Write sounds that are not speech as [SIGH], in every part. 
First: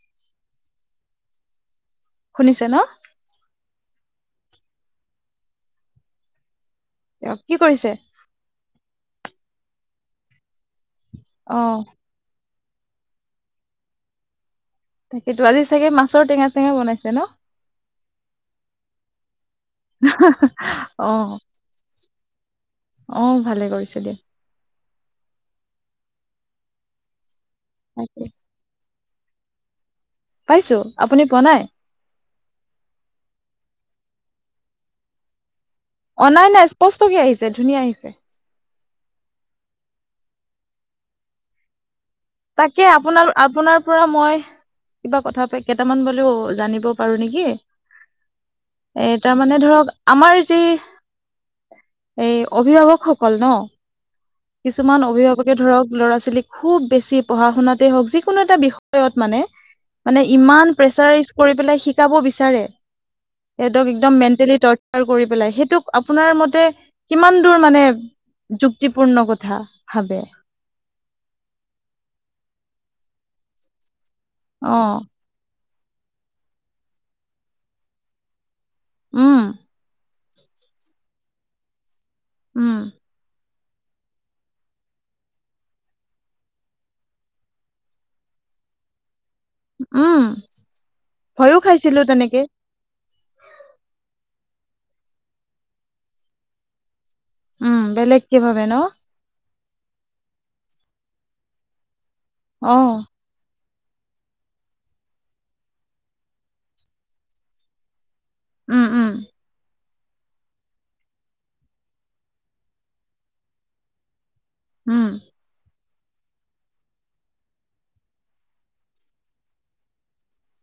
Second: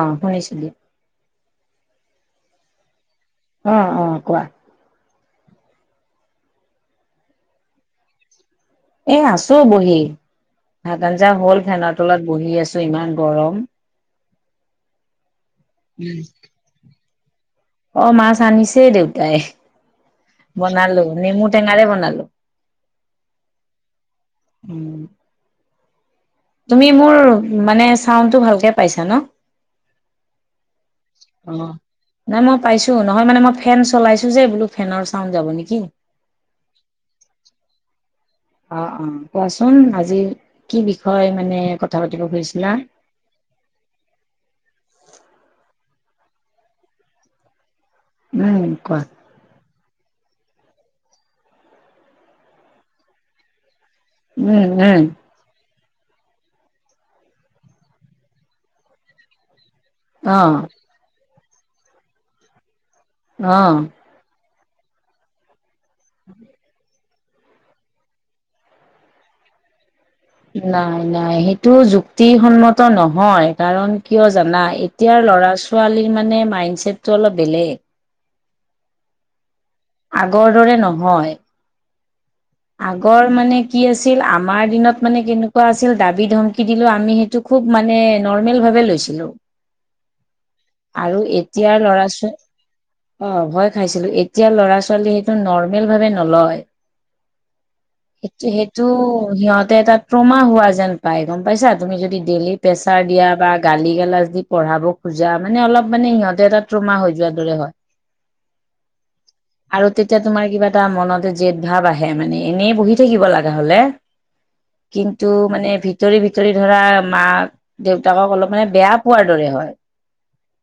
অ হৈছিল দে শুনিছে ন? অ অ কোৱা তেওঁৰ কি কৰিছে? এ আছো বহি। ভাত আঞ্জা অ হল ফেনৰতলত বহি আছো। জ ইমান গৰম। সেইটো। আজি চাগে মাছৰ টেঙা চেঙা বনাইছে ন? অ মাছ আনিছে দেউতাই। বনালো নেমু টেঙাৰে বনালো। আহ ভালে কৰিছে দিয়া। উম তুমি মোৰ মানে তাকে চাউণ্ডটো ভালকে পাইছা ন? পাইছো আপুনি পোৱা অ নাই নাই মই পাইছো নহয় মানে মই। ফেন চলাইছো যে বোলো ফেনৰ চাউণ্ড যাব নেকি? অ নাই নাই স্পষ্ট কে আহিছে ধুনীয়া আহিছে। অ অ কোৱাচোন আজি কি বিষয় মানে ক তাকে আপোনাৰ আপোনাৰ পৰা মই কিবা কথা প কেইটামান বোলো জানিব পাৰো নেকি উম কোৱা এ তাৰমানে ধৰক আমাৰ যি এই অভিভাৱকসকল ন উম উম কিছুমান অভিভাৱকে ধৰক ল'ৰা ছোৱালীক খুব বেছি পঢ়া-শুনাতে হক যি কোনো এটা বিষয়ত মানে মানে অ ইমান প্ৰেচাৰ কৰি পেলাই শিকাব বিচাৰে। অ সিহঁতক একদম মেণ্টেলি টৰ্চাৰ কৰি পেলাই সেইটোক আপোনাৰ মতে কিমান দূৰ মানে যুক্তিপূৰ্ণ কথা ভাবে? নাই নাই সেইটো যুক্তিসন্মত নহয়। কাৰণ কিয় জানা অ এতিয়াৰ ল'ৰা ছোৱালীৰ মানে মাইণ্ডচছেটটো অলপ বেলেগ। উম। আগৰ দৰে নহয়। উম আগৰ মানে, কি আছিল আমাৰ দিনত মানে কেনেকুৱা আছিল দাবী ধমি দিলেও আমি সেইটো খুব মানে নৰ্মেল। বাবে লৈছিলো উম আৰু ভয়ো এতিয়াৰ খাইছিলো ল'ৰা তেনেকে ছোৱালী অ ভয় খাইছিলো এতিয়া ল'ৰা ছোৱালী সেইটো নৰ্মেল ভাৱে নলয়। উম বেলেগ কি সেইটো ভাবে ন সেইটো সিহঁত তাত ট্ৰমা হোৱা যেন পাই গম পাইছা তুমি যদি ডেইলি অ প্ৰেচাৰ দিয়া বা গালি গালাজ দি পঢ়াব খোজা মানে অলপ মানে সিহঁতে এটা ট্ৰমা হৈ যোৱাৰ দৰে হয়। উম উম। আৰু তেতিয়া তোমাৰ কিবা এটা মনতে জেদ ভাৱ আহে মানে এনেই বহি থাকিব লাগা হলে, উম কিন্তু মানে ভি ভিতৰি ভিতৰি ধৰা মাক দেউতাকক অলপ মানে বেয়া পোৱাৰ দৰে হয়।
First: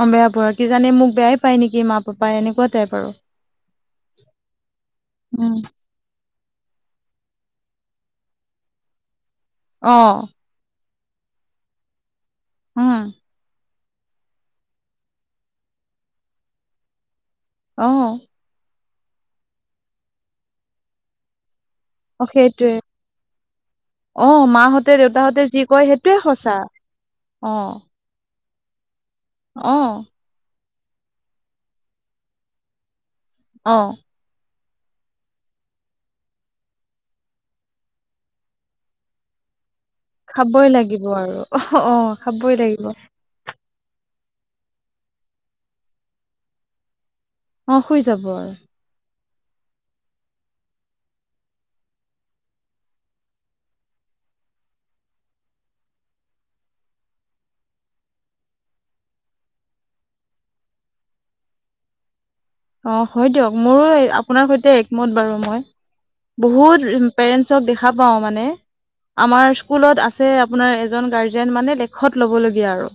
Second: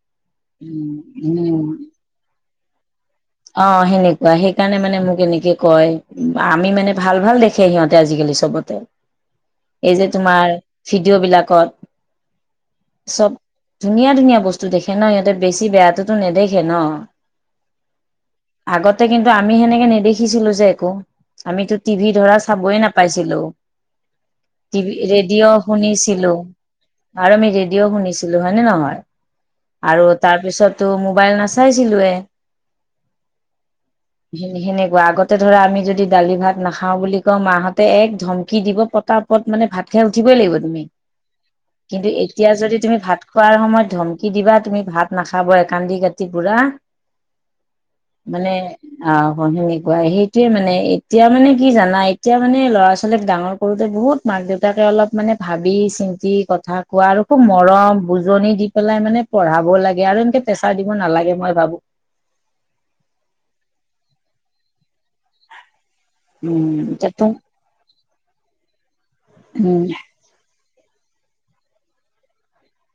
অ বেয়া পোৱা কি উম জানি মোক বেয়াই পায় উম নেকি মা পাপা এনেকুৱা টাইপ আৰু অ সেনেকুৱা সেইকাৰণে মানে মোক এনেকে উম কয়। আমি মানে ভাল ভাল দেখে সিহঁতে আজিকালি চবতে অ এই যে তোমাৰ ভিডিঅ' বিলাকত উম। চব ধুনীয়া ধুনীয়া বস্তু দেখে ন ইহতে বেছি বেয়াতো নেদেখে ন। অ আগতে কিন্তু আমি সেনেকে নেদেখিছিলো যে একো আমিতো টিভি অ ধৰা সেইটোৱে চাবই নাপাইছিলো। অ মাহঁতে টিভি দেউতাহঁতে যি ৰেডিঅ' কয় সেইটোৱে শুনিছিলো সঁচা আৰু অ আমি ৰেডিঅ' শুনিছিলো। হয় নে নহয় অ আৰু তাৰপিছটো মবাইল নেচাইছিলোয়ে। অ। সেনেকুৱা আগতে ধৰা আমি যদি দালি ভাত নাখাও বুলি কওঁ মাহঁতে এক ধমকি দিব পতা পত মানে ভাত উঠিবই লাগিব খাবই তুমি, আৰু অ অ কিন্তু এতিয়া খাবই যদি লাগিব তুমি ভাত খোৱাৰ সময়ত ধমকি দিবা তুমি ভাত নাখাব এ কান্দি কাটি পুৰা অ হৈ যাব আৰু মানে অ অ সেনেকুৱাই সেইটোয়ে মানে, এতিয়া মানে কি জানা এতিয়া মানে ল'ৰা -ছোৱালীক ডাঙৰ কৰোতে বহুত মা মাক- দেউতাকে অলপ মান ভাবি -চিন্তি কথা কোৱা আৰু খুব মৰম বুজনি দি পেলাই মানে পঢ়াবও লাগে আৰু এনকে প্ৰেছাৰ দিব নালাগে মই ভাবো। অ হয় দিয়ক, মোৰো আপোনাৰ সৈতে একমত বাৰু মই। বহুত উম, এতিয়াতো পেৰেন্টচক দেখা পাও মানে, আমাৰ উম, স্কুলত আছে আপোনাৰ এজন গাৰ্জেন মানে লেখত লবলগীয়া আৰু,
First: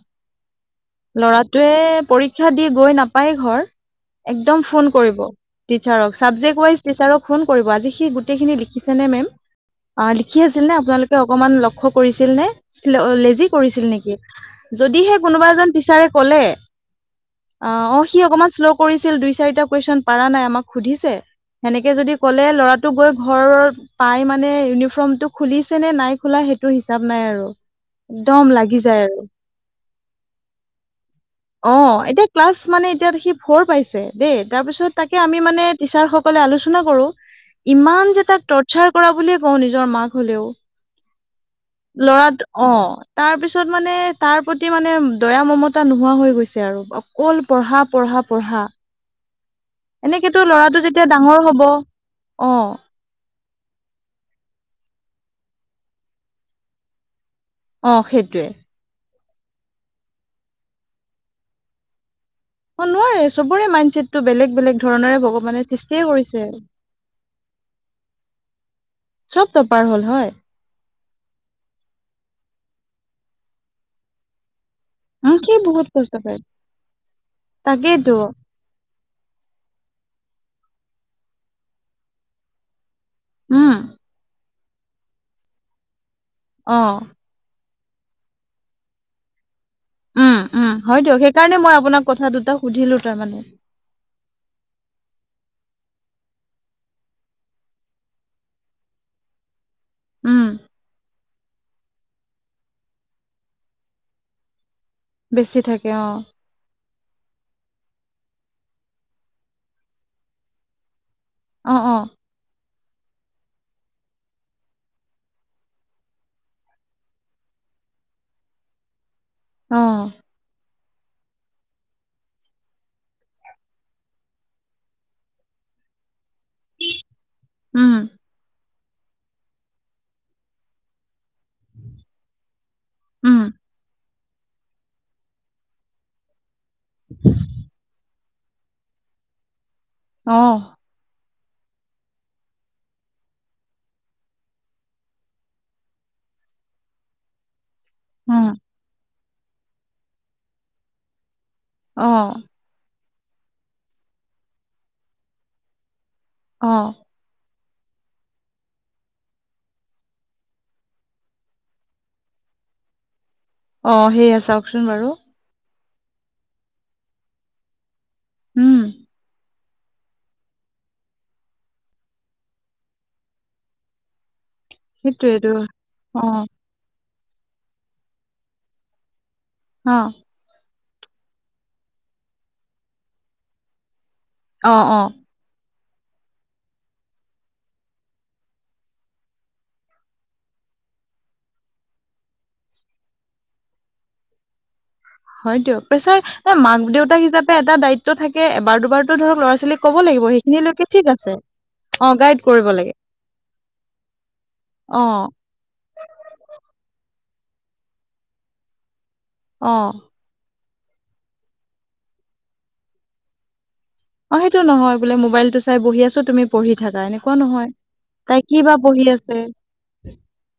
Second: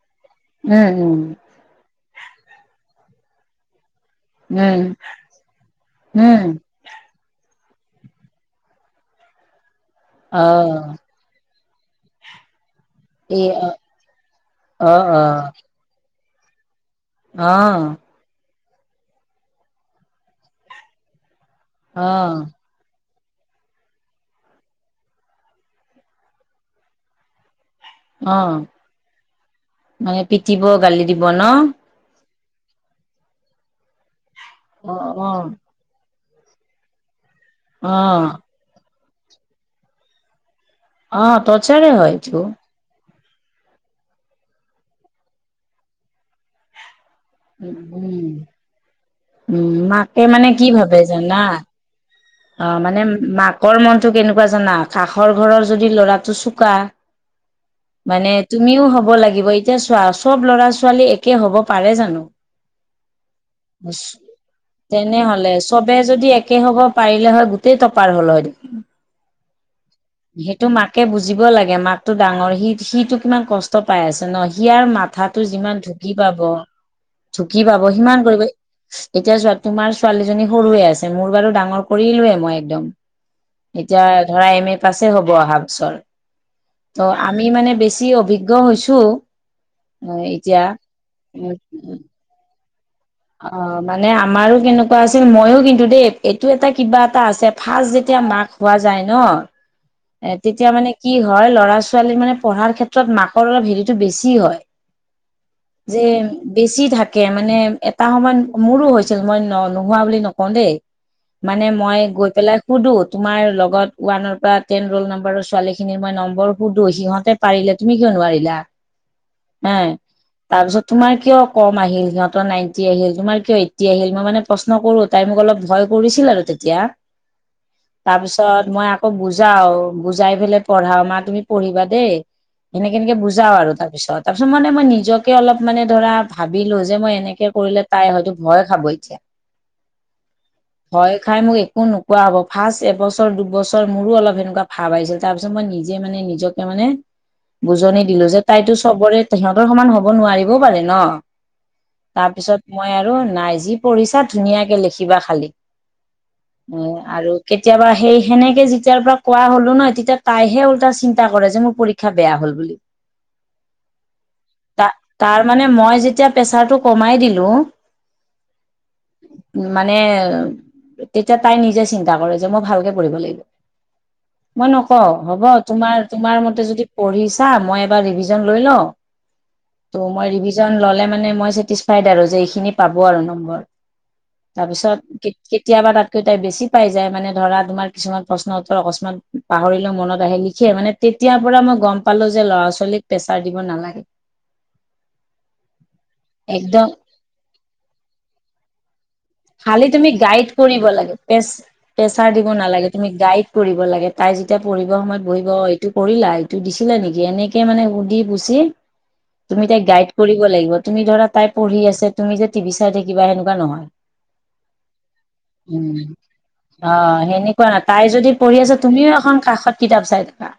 উম, উম, ল'ৰাটোৱে পৰি ক্ষা দি গৈ নাপায় ঘৰ একদম ফোন উম, কৰিব, টিচাৰক চাবজেক উম, ৱাইজ টিচাৰক ফোন কৰিব আজি সি গোটেই খিনি লিখিছে নে মেম, আ লিখি আছিল নে অ' আপোনালোকে অকমান ল লক্ষ্য কৰিছিল নে এই লেজি অ' কৰিছিল নেকি? অ' যদিহে কোনোবা অ' এজন টিচৰে কলে, অ সি অকমান শ্ল কৰিছিল, দুই- চাৰিটা কুৱেচন পাৰা নাই আমাক সুধিছে, সেনেকে যদি ক'লে অ' ল'ৰাটোক গৈ ঘৰৰ পাই মানে ইউনিফৰ্মটো খুলিছে নে নাই খোলা সেইটো হিচাপ নাই আৰু। একদম অ' লাগি যায় আৰু মানে পিটিব গালি দিব ন? অ এতিয়া ক্লাছ মানে এতিয়া সি ফৰ পাইছে দেই, তাৰপিছত অ' তাকে আমি অ' মানে টিচাৰ সক কলে আলোচনা কৰো, ইমান যে অ' তাক টৰ্চাৰ কৰা বুলিয়ে কওঁ নিজৰ মাক হলেও অ' টৰ্চাৰে হয় লৰা এইটো। অ তাৰপিছত মানে, তাৰ প্ৰতি মানে দয়া, মমতা নোহোৱা হৈ গৈছে আৰু অ কল উম, পঢ়া পঢ়া উম পঢ়া। উম মাকে এনেকেতো মানে কি ল'ৰাটো ভাবে যেতিয়া ডাঙৰ জানা, হব অ মানে মাক কৰ মনটো কেনেকুৱা জানা, কাষৰ ঘৰৰ যদি ল'ৰাটো চোকা অ মানে সেইটোৱে তুমিও হ'ব লাগিব, এতিয়া চোৱা চব ল'ৰা- ছোৱালী একে হব পাৰে জানো? অ নোৱাৰে চবৰে মাইণ্ডছেটটো বেলেগ বেলেগ ধৰণৰে তেনেহলে ভগৱানে চবে সৃষ্টিয়ে যদি কৰিছে একে হব পাৰিলে হয় গোটেই টপাৰ হ'ল হয়। চব টপাৰ হ'ল হয় সেইটো মাক কে বুজিব লাগে, মাকটো ডাঙৰ সি সিটো কিমান কষ্ট পাই আছে ন ইয়াৰ উম মাথাটো সি যিমান বহুত ঢুকি কষ্ট পায় পাব ঢুকি পাব তাকেইতো সিমান কৰিব। এতিয়া যোৱা তোমাৰ ছোৱালী জনী সৰুৱে আছে, মোৰ বাৰু ডাঙৰ কৰিলোৱে মই একদম, উম এতিয়া ধৰা এম এ পাছে হব অহা বছৰ, অ ত' আমি মানে বেছি অভিজ্ঞ হৈছো অ উম এতিয়া উম হয় দিয়ক উম সেইকাৰণে মই আপোনাক কথা দুটা সুধিলো তাৰমানে অ মানে আ আমাৰো কেনেকুৱা আছিল মইয়ো কিন্তু দে এইটো এটা কিবা এটা আছে ফাৰ্ষ্ট যেতিয়া মাক হোৱা যায় ন অ এ উম তেতিয়া মানে কি হয় ল'ৰা -ছোৱালীৰ মানে পঢ়াৰ ক্ষেত্ৰত মাকৰ লৰা হেৰিটো বেছি হয়। বেছি থাকে যে অ বেছি ধাক কে মানে এটা সময়ত মোৰো হৈছিল, মই ন নোহোৱা বুলি নকওঁ দেই। মানে অ অ মই গৈ পেলাই সুধো তোমাৰ লগত ওৱানৰ পৰা টেন ৰোল নাম্বাৰৰ ছোৱালীখিনিৰ মই নম্বৰ সুধো সিহঁতে পাৰিলো তুমি কিয় নোৱাৰিলা? [UNINTELLIGIBLE] হে, তাৰপিছত তোমাৰ কিয় কম আহিল সিহঁতৰ নাই টি আহিল, তোমাৰ কিয় এইটি আহিল, মই মানে প্ৰশ্ন কৰো তাই মোক অলপ ভয় কৰিছিল আৰু। তেতিয়া, উম তাৰপিছত মই আ আকৌ বুজাও, বুজাই পেলাই পঢ়াও মা তুমি পঢ়িবা দেই, সেনেকে এনেকে উম বুজাও আৰু তাৰ পিছত। তাৰপিছত মানে মই নিজকে অলপ মানে ধৰা ভাবিলো যে মই এনেকে কৰিলে তাই হয়তো ভয় খাব ইতিয়া। অহ। খাই মোক একো নোকোৱা হ'ব, ফাৰ্ষ্ট এবছৰ, দুবছৰ মোৰো অলপ সেনেকুৱা ভাৱ আহিছিল তাৰপিছত মই নিজে মানে নিজকে মানে বুজনি দিলো যে উম তাইতো চবৰে সিহঁতৰ সমান হ'ব নোৱাৰিবও পাৰে ন। অ তাৰ পিছত মই আৰু নাই যি পঢ়িছা ধুনীয়াকে লিখিবা খালি। অ উম আৰু কেতিয়াবা সেই সেনেকে যেতিয়াৰ পৰা কোৱা হলো ন তেতিয়া তাইহে উল্টা চিন্তা কৰে যে মোৰ পৰীক্ষা বেয়া হল বুলি। অ সেইয়া ত চাওকচোন বাৰু। তাৰ মানে মই যেতিয়া প্ৰেচাৰটো কমাই দিলো উম। মানে তেতিয়া তাই নিজে চিন্তা কৰে যে মই ভালকে পঢ়িব লাগিব। মই নকওঁ, হ'ব সেইটোৱেতো তোমাৰ অ তোমাৰ মতে যদি পঢ়িছা মই এবাৰ ৰিভিজন লৈ লওঁ। অ ত' মই ৰিভিজন ল'লে মানে মই চেটিছফাইড আৰু যে এইখিনি পাব আৰু নম্বৰ। অ অ তাৰপিছত কে কে কেতিয়াবা তাতকৈ তাই বেছি পাই যায় মানে ধৰা তোমাৰ কিছুমান প্ৰশ্ন উত্তৰ অকস্মান পাহৰিলেও মনত আহে লিখি মানে তেতিয়াৰ পৰা মই গম পালো যে ল'ৰা- ছোৱালীক প্ৰেছাৰ দিব নালাগে। হয়তো প্ৰেছাৰ একদম মাক -দেউতাক হিচাপে এটা দায়িত্ব থাকে এবাৰ দুবাৰ খালি তুমি গাইড কৰিব লাগে, আছে পে অ প্ৰেছাৰ গাইড দিব কৰিব নালাগে লাগে তুমি গাইড কৰিব লাগে তাই যেতিয়া পঢ়িব অ সময়ত বহিব এইটো কৰিলা এইটো দিছিলা নেক এনেকে মানে সুধি গুচি, তুমি অ তাইক গাইড কৰিব লাগিব। তুমি ধৰা তাই পঢ়ি আছে, তুমি যে টিভি চাই থাকিবা সেনেকোৱা নহয়। অ সেইটো নহয় বোলে মোবাইলটো চাই উম, বহি আছো তুমি পঢ়ি অ থাকা এনেকুৱা সেনেকুৱা নহয় নাই তাই যদি পঢ়ি আছে তুমি তুমিও এখন কাষত কিতাপ চাই থাকা।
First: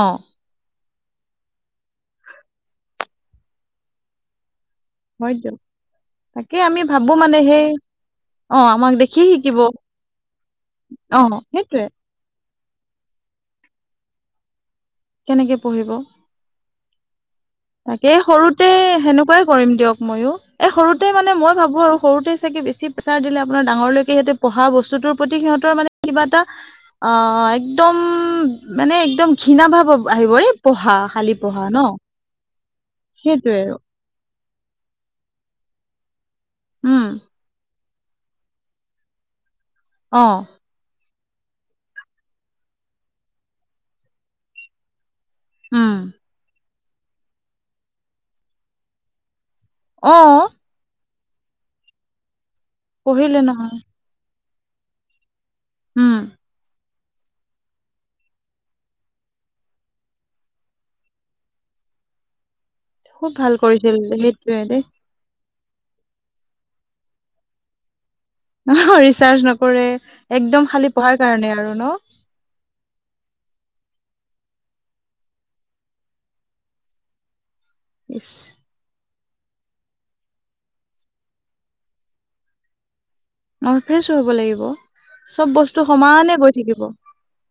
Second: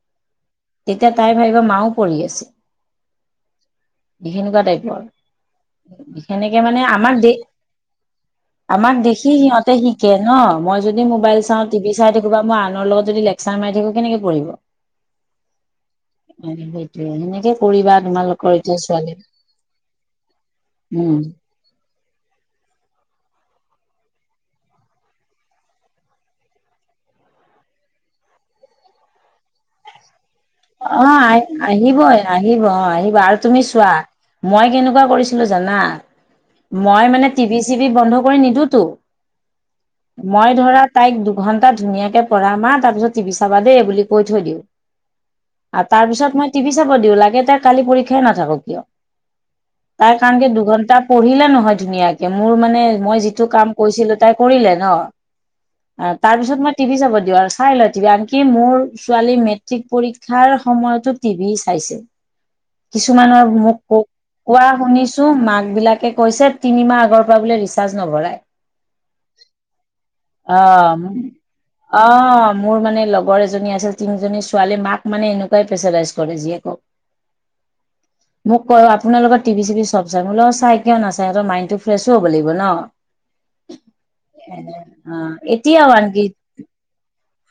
অহ। তেতিয়া তাই ভাবিব মাও পঢ়ি আছে, সেনেকুৱা দায়িত ত্ব, হয় দিয়ক তাকে সেনেকে আমি মানে ভাবো আমাৰ দে মানে সেই আমাক দেখি সিহঁতে শিকে ন, মই যদি অ মোবাইল চাও সেইটোৱে টিভি চাই থাকো বা মই আনৰ লগত যদি লেকচাৰ মাৰি থাকো কেনেকে পঢ়িব। কেনেকে পঢ়িব? অ [UNINTELLIGIBLE] তাকে সৰুতে সেনেকুৱাই কৰিম দিয়ক ময়ো, এই সৰুতে উম মানে মই ভাবো আৰু সৰুতে চাগে কি বেছি বেছি প্ৰেছাৰ দিলে আপোনাৰ ডাঙৰলৈকে সিহঁতে পঢ়া বস্তুটোৰ প্ৰতি সিহঁতৰ মানে কিবা এটা অ একদম মানে একদম ঘৃণা ভাৱ আ আহিব এই পঢ়া অ আহ খালি পঢ়া ন। আহিবই আহিব অ আহিব আৰু তুমি চোৱা, মই কেনেকুৱা কৰিছিলো জানা উম মই মানে টিভি চিভি বন্ধ কৰি নিদো তো। অ মই ধৰা তাইক দু ঘণ্টা ধুনীয়াকে পঢ়া মাঁ তাৰপিছত টিভি চাবা দেই বুলি কৈ থৈ দিওঁ। আৰু উম তাৰ পিছত মই টিভি চাব দিওঁ লাগে তাই কালি পৰীক্ষাই নাথাকক কিয়। তাই অ কাৰণ কি দুঘন্টা পঢ়িলে নহয় ধুনীয়াকে। মোৰ মানে মই পঢ়িলে যিটো কাম নহয় কৈছিলো তাই কৰিলে ন। অ উম তাৰপিছত মই টিভি চাব দিওঁ আৰু চাই লয় টিভি। আনকি মোৰ ছোৱালী মেট্ৰিক পৰী ক্ষাৰ সময়তো টিভি চাইছে। খুব কিছুমানৰ ভাল মোক কৰিছিল ক সেইটোৱে কোৱা দেই শুনিছো মাক বিলাকে কৈছে তিনিমাহ আগৰ পৰা বোলে ৰিচাৰ্জ নভৰাই। অ ৰিচাৰ্চ নকৰে একদম খালি অঁ, পঢ়াৰ কাৰণে আৰু ন অঁ মোৰ মানে লগৰ এজনী আছিল তিনিজনী ছোৱালী মাক মানে এনেকুৱাই প্ৰেছাৰাইজ কৰে ইচ জীয়েকক। মোক কয় আপোনালোকৰ টিভি চিভি চব চাই। মই বোলো অ চাই কিয় নাচাই ইহঁতৰ মাইণ্ডটো ফ্ৰেছো হ'ব লাগিব ন। অ ফ্ৰেছো হব লাগিব, এনে অ', চব বস্তু সমানে গৈ থাকিব।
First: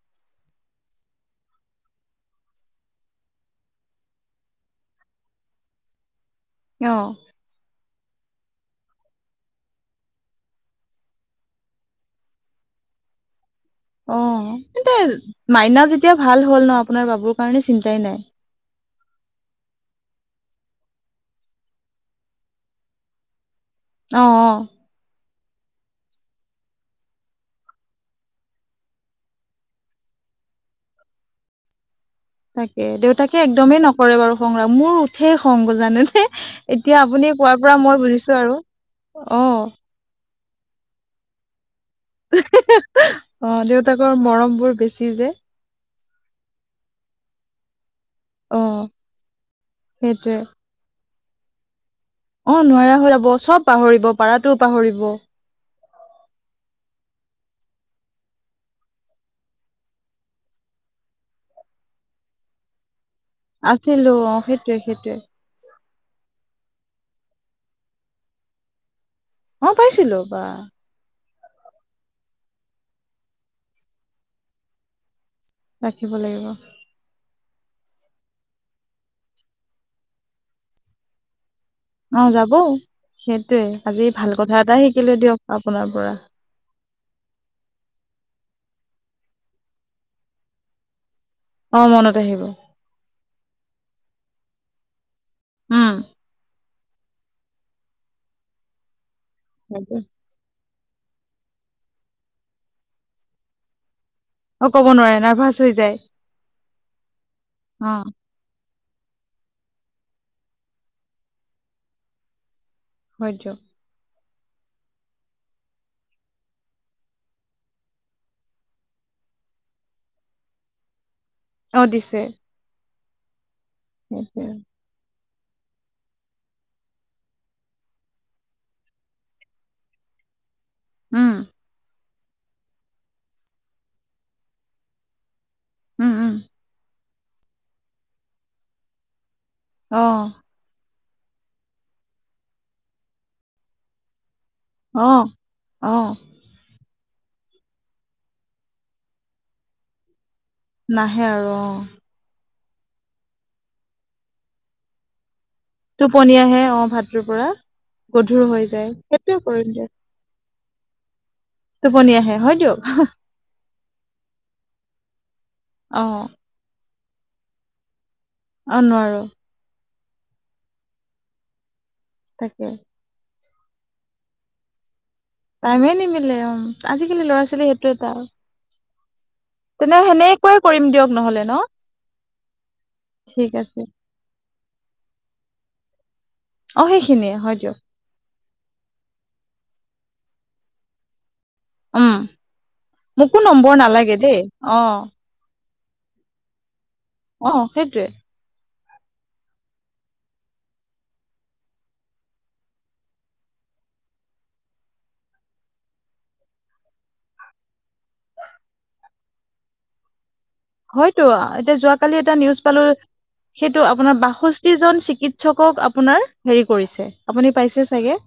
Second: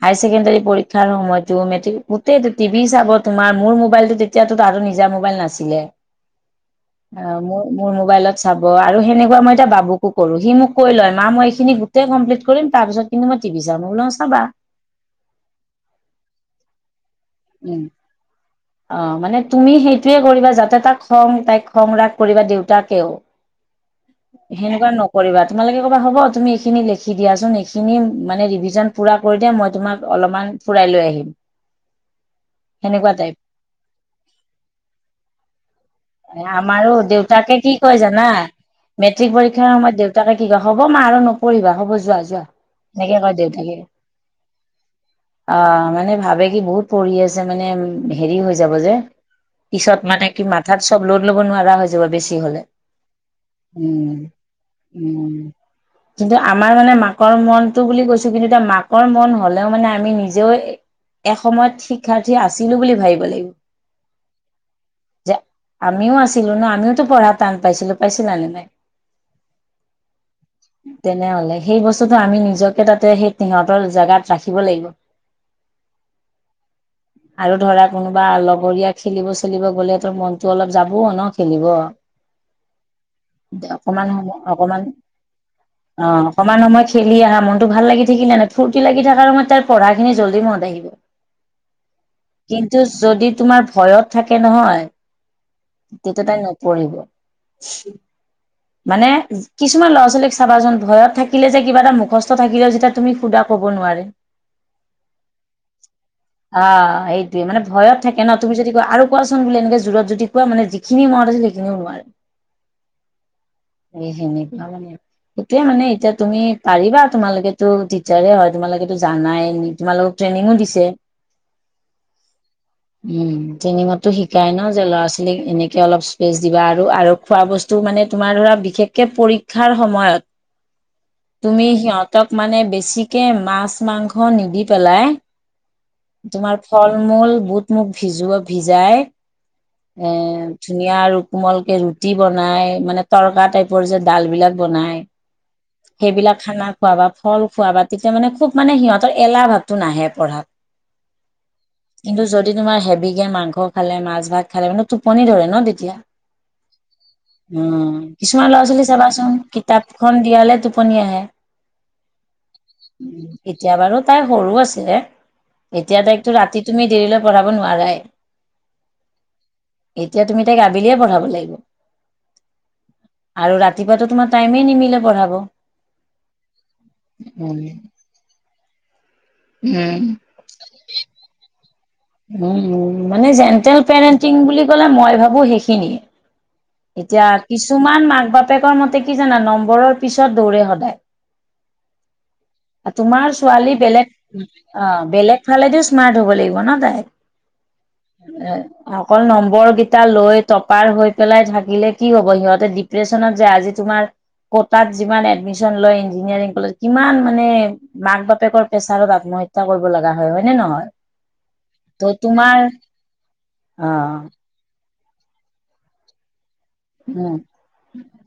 হায় ছেকেণ্ডাৰী পৰীক্ষাৰ সময়তো, মেট্ৰিক তেটো টিভি চাব তোমাৰ মোৰ মোবাইলটো তেতিয়াতো তাৰো নিজা মোবাইল নাছিলে। অ অহ, মোৰ- মোৰ মোবাইলত চাব আৰু সেনেকুৱা মই এতিয়া বাবুকো কৰো সি মোক কৈ লয় মাঁ মই এইখিনি গোটেই কমপ্লিট কৰিম তাৰ পিছত কিন্তু মই টিভি চাম মই বোলো অ', চাবা। অহ, তেন্তে মাইনা যেতিয়া ভাল হ'ল ন' আপোনাৰ বাবুৰ কাৰণে চিন্তাই নাই। অহ, মানে তুমি সেইটোয়ে কৰিবা যাতে তাক খং তাইক খং ৰাগ কৰিবা দেউতাকেও। অ অ সেনেকুৱা নকৰিবা তোমালোকে কবা হ'ব তুমি এইখিনি লিখি দিয়াচোন এইখিনি মানে ৰিভিজন পূৰা কৰি দিয়, মই তোমাক অলমান ফুৰাই লৈ আহিম। [INAUDIBLE] তাকে সেনেকুৱা টাইপ দেউতাকে একদমেই নকৰে বাৰু খং ৰাগ। মোৰ উঠে খং জানে নে? আমাৰো এতিয়া আপুনি দেউতাকে কোৱাৰ কি পৰা মই কয় জানা বুজিছো আৰু মেট্ৰিক অ পৰীক্ষাৰ সময়ত দেউতাকে কি কয় হ'ব মা আৰু নপঢ়িবা হ'ব যোৱা -যোৱা সেনেকে কয় অ দেউতাকে। দেউতাকৰ মৰম বোৰ বেছি যে অহ মানে ভাবে কি বহুত পঢ়ি আছে মানে হেৰি হৈ অ যাব যে পিছত মানে সেইটোৱে কি মাথাত চব লড ল'ব নোৱাৰা হৈ যা ব বেছি অ হ'লে। নোৱাৰা হৈ যাব চব পাহৰিব উম পাৰাটোও পাহৰিব -উম কিন্তু আপ আমাৰ মানে মাকৰ মনতটো বুলি কৈছো কিন্তু এতিয়া মাকৰ মন হলেও মানে আমি নিজেও এসময়ত শিক্ষাৰ্থী আছিলো বুলি ভাবি আছিলো অহ সেইটোৱে -সেইটোৱে। যে আমিও আছিলো ন' আমিওতো পঢ়া টান পাইছিলো। পাইছিলা নে নাই? অ', পাইছিলো বাহ। তেনেহলে সেই বস্তুটো আমি নিজকে তাতে সেই সিহঁতৰ জাগাত ৰাখিব লাগিব। ৰাখিব লাগিব। আৰু ধৰা কোনোবা লগৰীয়া খেলিব- চেলিব গলে তোৰ কি কৰিব মনটো অলপ যাবও ন',। খেলিব অহ, যাব। সেইটোৱে অকমান আজি ভাল সময় কথা অকমান এটাই শিকিলো দিয়ক আপোনাৰ অ পৰা। অকমান সময় খেলি আহা মনটো ভাল লাগি থাকিলে নেনাই ফূৰ্তি লাগি থাকাৰ সময়ত তাৰ পঢ়াখিনি জল্দি মনত আহিব। অ মনত আহিব কিন্তু যদি তোমাৰ ভয়ত থাকে নহয় উম তেতিয়া তাই নপঢ়িব। মানে কিছুমান সেইটোৱে ল'ৰা -ছোৱালীক চাবাচোন ভয়ত থাকিলে যে কিবা এটা মুখস্থ থাকিলেও যেতিয়া তুমি সুধা ক'ব নোৱাৰে। অ ক'ব নোৱাৰে নাৰ্ভাছ হৈ যায় অহ, এইটোৱে মানে অ ভয়ত থাকে ন'তুমি যদি আৰু কোৱাচোন বুলি এনেকে জোৰত যদি কোৱা মানে যিখিনি মনত আছিলে সেইখিনিও নোৱাৰে। [INAUDIBLE] সেনেকুৱা মানে সেইটোয়ে মানে এতিয়া তুমি পাৰিবা তোমালোকেতো তিচাৰে হয় তোমালোকেতো জানাই তোমালোকক ট্ৰেইনিংও দিছে। অহ, দিছে। উম, ট্ৰেনিংততো সেইটোৱে শিকাই ন 'যে ল'ৰা - ছোৱালী এনেকে অলপ স্পেচ দিবা আৰু খোৱা বস্তু মানে তোমাৰ ধৰা বিশেষকে পৰীক্ষাৰ সময়ত উম তুমি সিহঁত তত মানে বেছিকে মাছ -মাংস নিদি পেলাই উম, উম, তোমাৰ ফল ফল - মূল বুট- মুগ ভিজোৱা ভিজাই অ', অহ ধুনিয়া কোমলকে ৰুটি বনাই মানে তৰ্কা টাইপৰ যে ডাল বিলাক বনাই অ', অ', সেইবিলাক খানা খোৱাবা। ফল খোৱাবা তেতিয়া মানে খুব মানে সিহঁতৰ এলাহ ভাৱটো নাহে পঢ়াত। নাহে আৰু অহ। কিন্তু যদি তোমাৰ হেভি কে মাংস খালে মাছ- ভাত খালে মানে টোপনি ধৰে নহ তেতিয়া টোপনি আহে অ', ভাতটোৰ পৰা উম গধুৰ কিছুমান হৈ লৰা- ছোৱালী যায় সেইটোৱে চাবাচোন কৰিম দিয়ক কিতাপ খন টোপনি আহে। টোপনি আহে হয় দিয়ক। এতিয়া বাৰু তাই সৰু আছিলে এতিয়া অ', তাইকো ৰাতি তুমি দেৰিলে পঢ়াব নোৱাৰাই। অহ, নোৱাৰো। এতিয়া তুমি তাইক আবেলিয়ে পঢ়াব লাগিব। তাকে। আৰু ৰাতিপুৱা তোমাৰ টাইমে নিমিলে পঢ়া। টাইমে নিমিলে অ আজিকালি ল'ৰা উম ছোৱালী সেইটো এটা আৰু। তেনে উম সেনেকুৱাই কৰিম দিয়ক নহলে ন। উম মানে ঠিক আছে জেণ্টেল পেৰেন্টিং বুলি কলে মই ভাবো সেইখিনিয়ে। অ', এতিয়া সেইখিনিয়ে হয় দিয়ক কিছুমান মাক বাপেকৰ মতে কি জানা নম্বৰৰ পিছত দৌৰে উম, সদায়। মোকো তোমাৰ নম্বৰ ছোৱালী বেলেগ নালাগে দেই অ বেলেগ ফালেদি। স্মাৰ্ট হ'ব লাগিব ন তাই। অ সেইটোৱে? অকল নম্বৰ কেইটা লৈ টপাৰ হৈ পেলাই থাকে। থাকিলে কি হ'ব সিহঁতে ডিপ্ৰেশচনত যে আজি তোমাৰ। কটাত যিমান এডমিশন লয় ইঞ্জিনিয়াৰিং কলেজ কিমান মান মাক বাপেকৰ প্ৰেছাৰত আপোনাৰ। হত্যা কৰিব লগা হয়। হয়নে নহয় হয়তটো এতিয়া যোৱাকালি ত' এটা তোমাৰ নিউজ পালো সেইটো অ আপোনাৰ বাষষ্ঠি জন। চিকিৎসক আপোনাৰ হেৰি কৰিছে উম আপুনি পাইছে চাগে।